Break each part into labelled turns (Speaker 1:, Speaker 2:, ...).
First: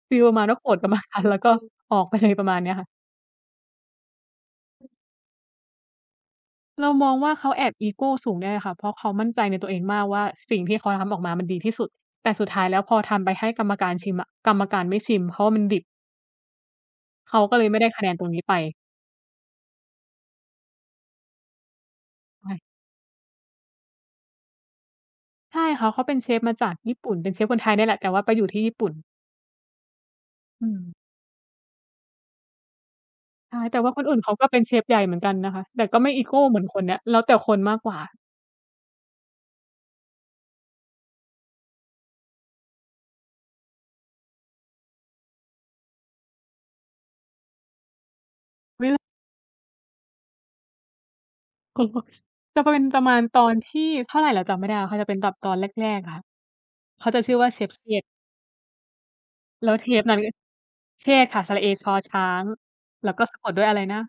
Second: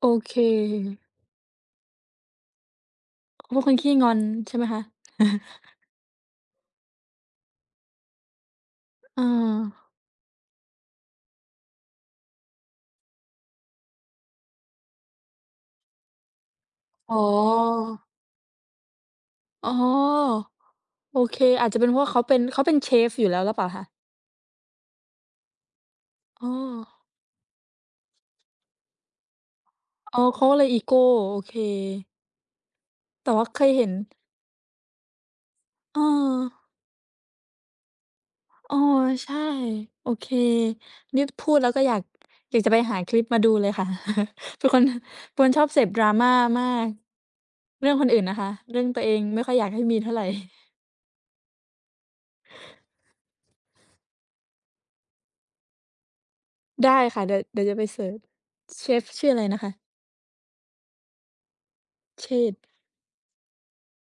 Speaker 1: โอ
Speaker 2: ฟีล
Speaker 1: เ
Speaker 2: ประมาณว่าโกรธกัน ม
Speaker 1: ค
Speaker 2: านาน แล้วก็ออกไปเลย ประมาณเนี้ยค่ะ
Speaker 1: เขาเป็นคนขี้งอนใช่ไหมคะ?
Speaker 2: เรามองว่า เขาแอบอีโกสูงด้วยอะค่ะ เพราะเขา
Speaker 1: เอ
Speaker 2: มั่นใจใน
Speaker 1: อ
Speaker 2: ตัวเองมากว่า สิ่งที่เขาทำนั้นออกมามันดีที่สุด แต่สุดท้ายแล้วพอทำไปให้กรรมการชิมอะ กรรมการไม่ชิมเพราะว่ามันดิบ
Speaker 1: อ๋อ
Speaker 2: เขาก็เลยไม่ได้คะแนนตรงนี้ไป
Speaker 1: อ๋อ โอเค อาจจะเป็นเพราะว่าเขาเป็น
Speaker 2: ใช
Speaker 1: เข
Speaker 2: ่
Speaker 1: าเป็นเชฟอยู่แล้วหรือเปล่าคะ?
Speaker 2: ใช่ เขา เขาเป็นเชฟ
Speaker 1: อ้
Speaker 2: มาจากญี่
Speaker 1: อ
Speaker 2: ปุ่น เป็นเชฟคนไทยเนี่ยแหละ แต่ว่าไปอยู่ที่ญี่ปุ่น
Speaker 1: อ๋อ เขาก็เล
Speaker 2: อื
Speaker 1: ยอีโ
Speaker 2: ม
Speaker 1: ก โอเค แต่ว่า
Speaker 2: ใช
Speaker 1: เ
Speaker 2: ่
Speaker 1: คย
Speaker 2: แต่
Speaker 1: เห็
Speaker 2: ว่
Speaker 1: น
Speaker 2: าคนอื่นเขาก็เป็นเชฟใหญ่เหมือนกันนะคะ แต่ก็
Speaker 1: เ
Speaker 2: ไม่อีโกเหม
Speaker 1: ออ
Speaker 2: ือนคนเนี้ย แล้วแต่คนมากกว่า
Speaker 1: อ๋อ ใช่ โอเค นี่พูดแล้วก็อยาก อยากจะไปหาคลิปมาดูเลยค่ะ ทุกคน เป็นคนชอบเสพ Drama มาก เรื่องคนอื่นนะคะ เรื่
Speaker 2: อ
Speaker 1: อ
Speaker 2: ุ
Speaker 1: ง
Speaker 2: ๊ย!
Speaker 1: ต
Speaker 2: ล
Speaker 1: ัวเองไม่ค่อยอยากให้มีเท่าไร
Speaker 2: [unintelligible] จะเป็น ประมาณตอนที่เท่าไรเราจำไม่ได้อะ เขาจะเป็นกับตอนแรก ๆ อะค่ะ
Speaker 1: ได้
Speaker 2: เขา
Speaker 1: ค
Speaker 2: จ
Speaker 1: ่
Speaker 2: ะ
Speaker 1: ะ เ
Speaker 2: ช
Speaker 1: ด
Speaker 2: ื
Speaker 1: ี
Speaker 2: ่
Speaker 1: ๋
Speaker 2: อ
Speaker 1: ยว
Speaker 2: ว่า
Speaker 1: เด
Speaker 2: เ
Speaker 1: ี
Speaker 2: ช
Speaker 1: ๋ยว
Speaker 2: ฟ
Speaker 1: จะไ
Speaker 2: เ
Speaker 1: ป
Speaker 2: ช
Speaker 1: เซ
Speaker 2: ษฐ์
Speaker 1: ิร์ช เชฟชื่ออะไรนะ
Speaker 2: แ
Speaker 1: ค
Speaker 2: ล้
Speaker 1: ะ?
Speaker 2: วเทปนั้น เชษฐ์ค่ะ สระเอ ชอช้
Speaker 1: เ
Speaker 2: าง
Speaker 1: ชด!
Speaker 2: แล้วก็สะกดด้วยอะไรนะ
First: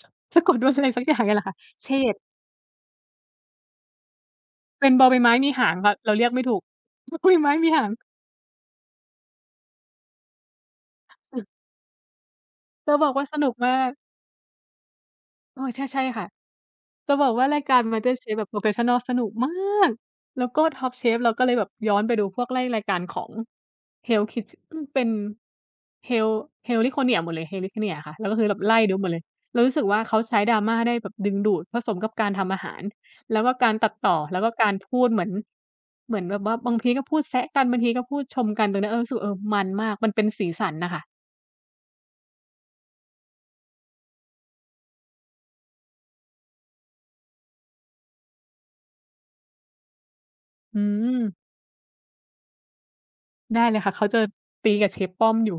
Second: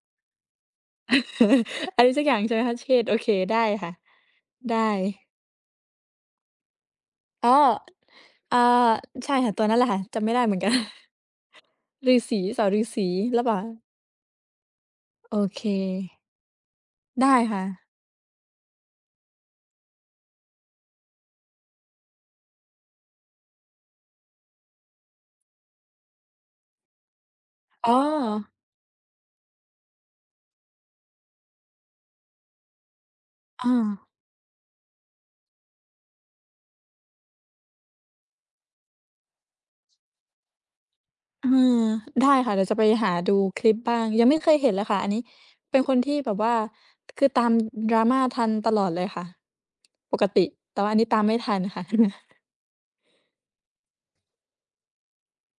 Speaker 2: สะ สะกดด้วยอะไรสักอย่างเนี่ยแหละค่ะ เช
Speaker 1: อะไร
Speaker 2: ษฐ
Speaker 1: ส
Speaker 2: ์
Speaker 1: ักอย่างใช่ไหมคะ? เชด โอเค ได้ค่ะ ได้
Speaker 2: เป็นบอใบไม้มีหางค่ะ เราเรียกไม่ถูก บ บอใบ
Speaker 1: อ
Speaker 2: ไ
Speaker 1: ๋
Speaker 2: ม
Speaker 1: อ
Speaker 2: ้มีหาง
Speaker 1: เอ่อ ใช่ค่ะ ตัวนั้นแหละค่ะ จำไม่ได้เหมือนกัน
Speaker 2: อือ
Speaker 1: ฤาษี สอ- ฤา
Speaker 2: จะ
Speaker 1: ษี
Speaker 2: บอกว่าส
Speaker 1: หรือ
Speaker 2: น
Speaker 1: เ
Speaker 2: ุ
Speaker 1: ป
Speaker 2: ก
Speaker 1: ล่
Speaker 2: มา
Speaker 1: า?
Speaker 2: ก
Speaker 1: โอเ
Speaker 2: อ
Speaker 1: ค
Speaker 2: ้อ ใช่ ๆ ค่ะ จะ
Speaker 1: ไ
Speaker 2: บ
Speaker 1: ด
Speaker 2: อก
Speaker 1: ้
Speaker 2: ว่า
Speaker 1: ค
Speaker 2: รา
Speaker 1: ่
Speaker 2: ยการ
Speaker 1: ะ
Speaker 2: มาสเตอร์เชฟแบบ โพรเฟสชันนัล สนุกมาก แล้วก็ท็อปเชฟ เราก็เลยแบบย้อนไปดูพวก ไล่รายการของ Hell's Kitche อืม เป็น Hel Heliconia หมดเลย
Speaker 1: อ๋
Speaker 2: Heliconia ค่ะ แล้วก็ค
Speaker 1: อ
Speaker 2: ือแบบ ไล่ดูหมดเลย เรารู้สึกว่า เขาใช้ Drama ได้แบบดึงดูด ผสมกับการทำอาหาร แล้วก็
Speaker 1: อ
Speaker 2: ก
Speaker 1: ้
Speaker 2: ารตัด
Speaker 1: อ
Speaker 2: ต่อ แล้วก็การพูดเหมือน เหมือนแบบว่า บางทีก็พูดแซะกัน บางทีก็พูดชมกัน ตรงเนี้ย เออ รู้สึก เออ มันมาก มันเป็นสีสันน่ะค่ะ
Speaker 1: เออ ได้ค่ะเดี๋ยวจะไปหาดูคลิปบ้าง ยังไม่เคยเห็นเลยค่ะอันนี้ เป็นคนที่แบบว่า คือตาม Drama ทันตลอดเลยค่ะ ปกติ แต
Speaker 2: อ
Speaker 1: ่
Speaker 2: ื
Speaker 1: ว่าอันนี้ตามไม
Speaker 2: ม
Speaker 1: ่ทันค่ะ
Speaker 2: ได้เลยค่ะ เขาจะ ตีกับเชฟป้อมอยู่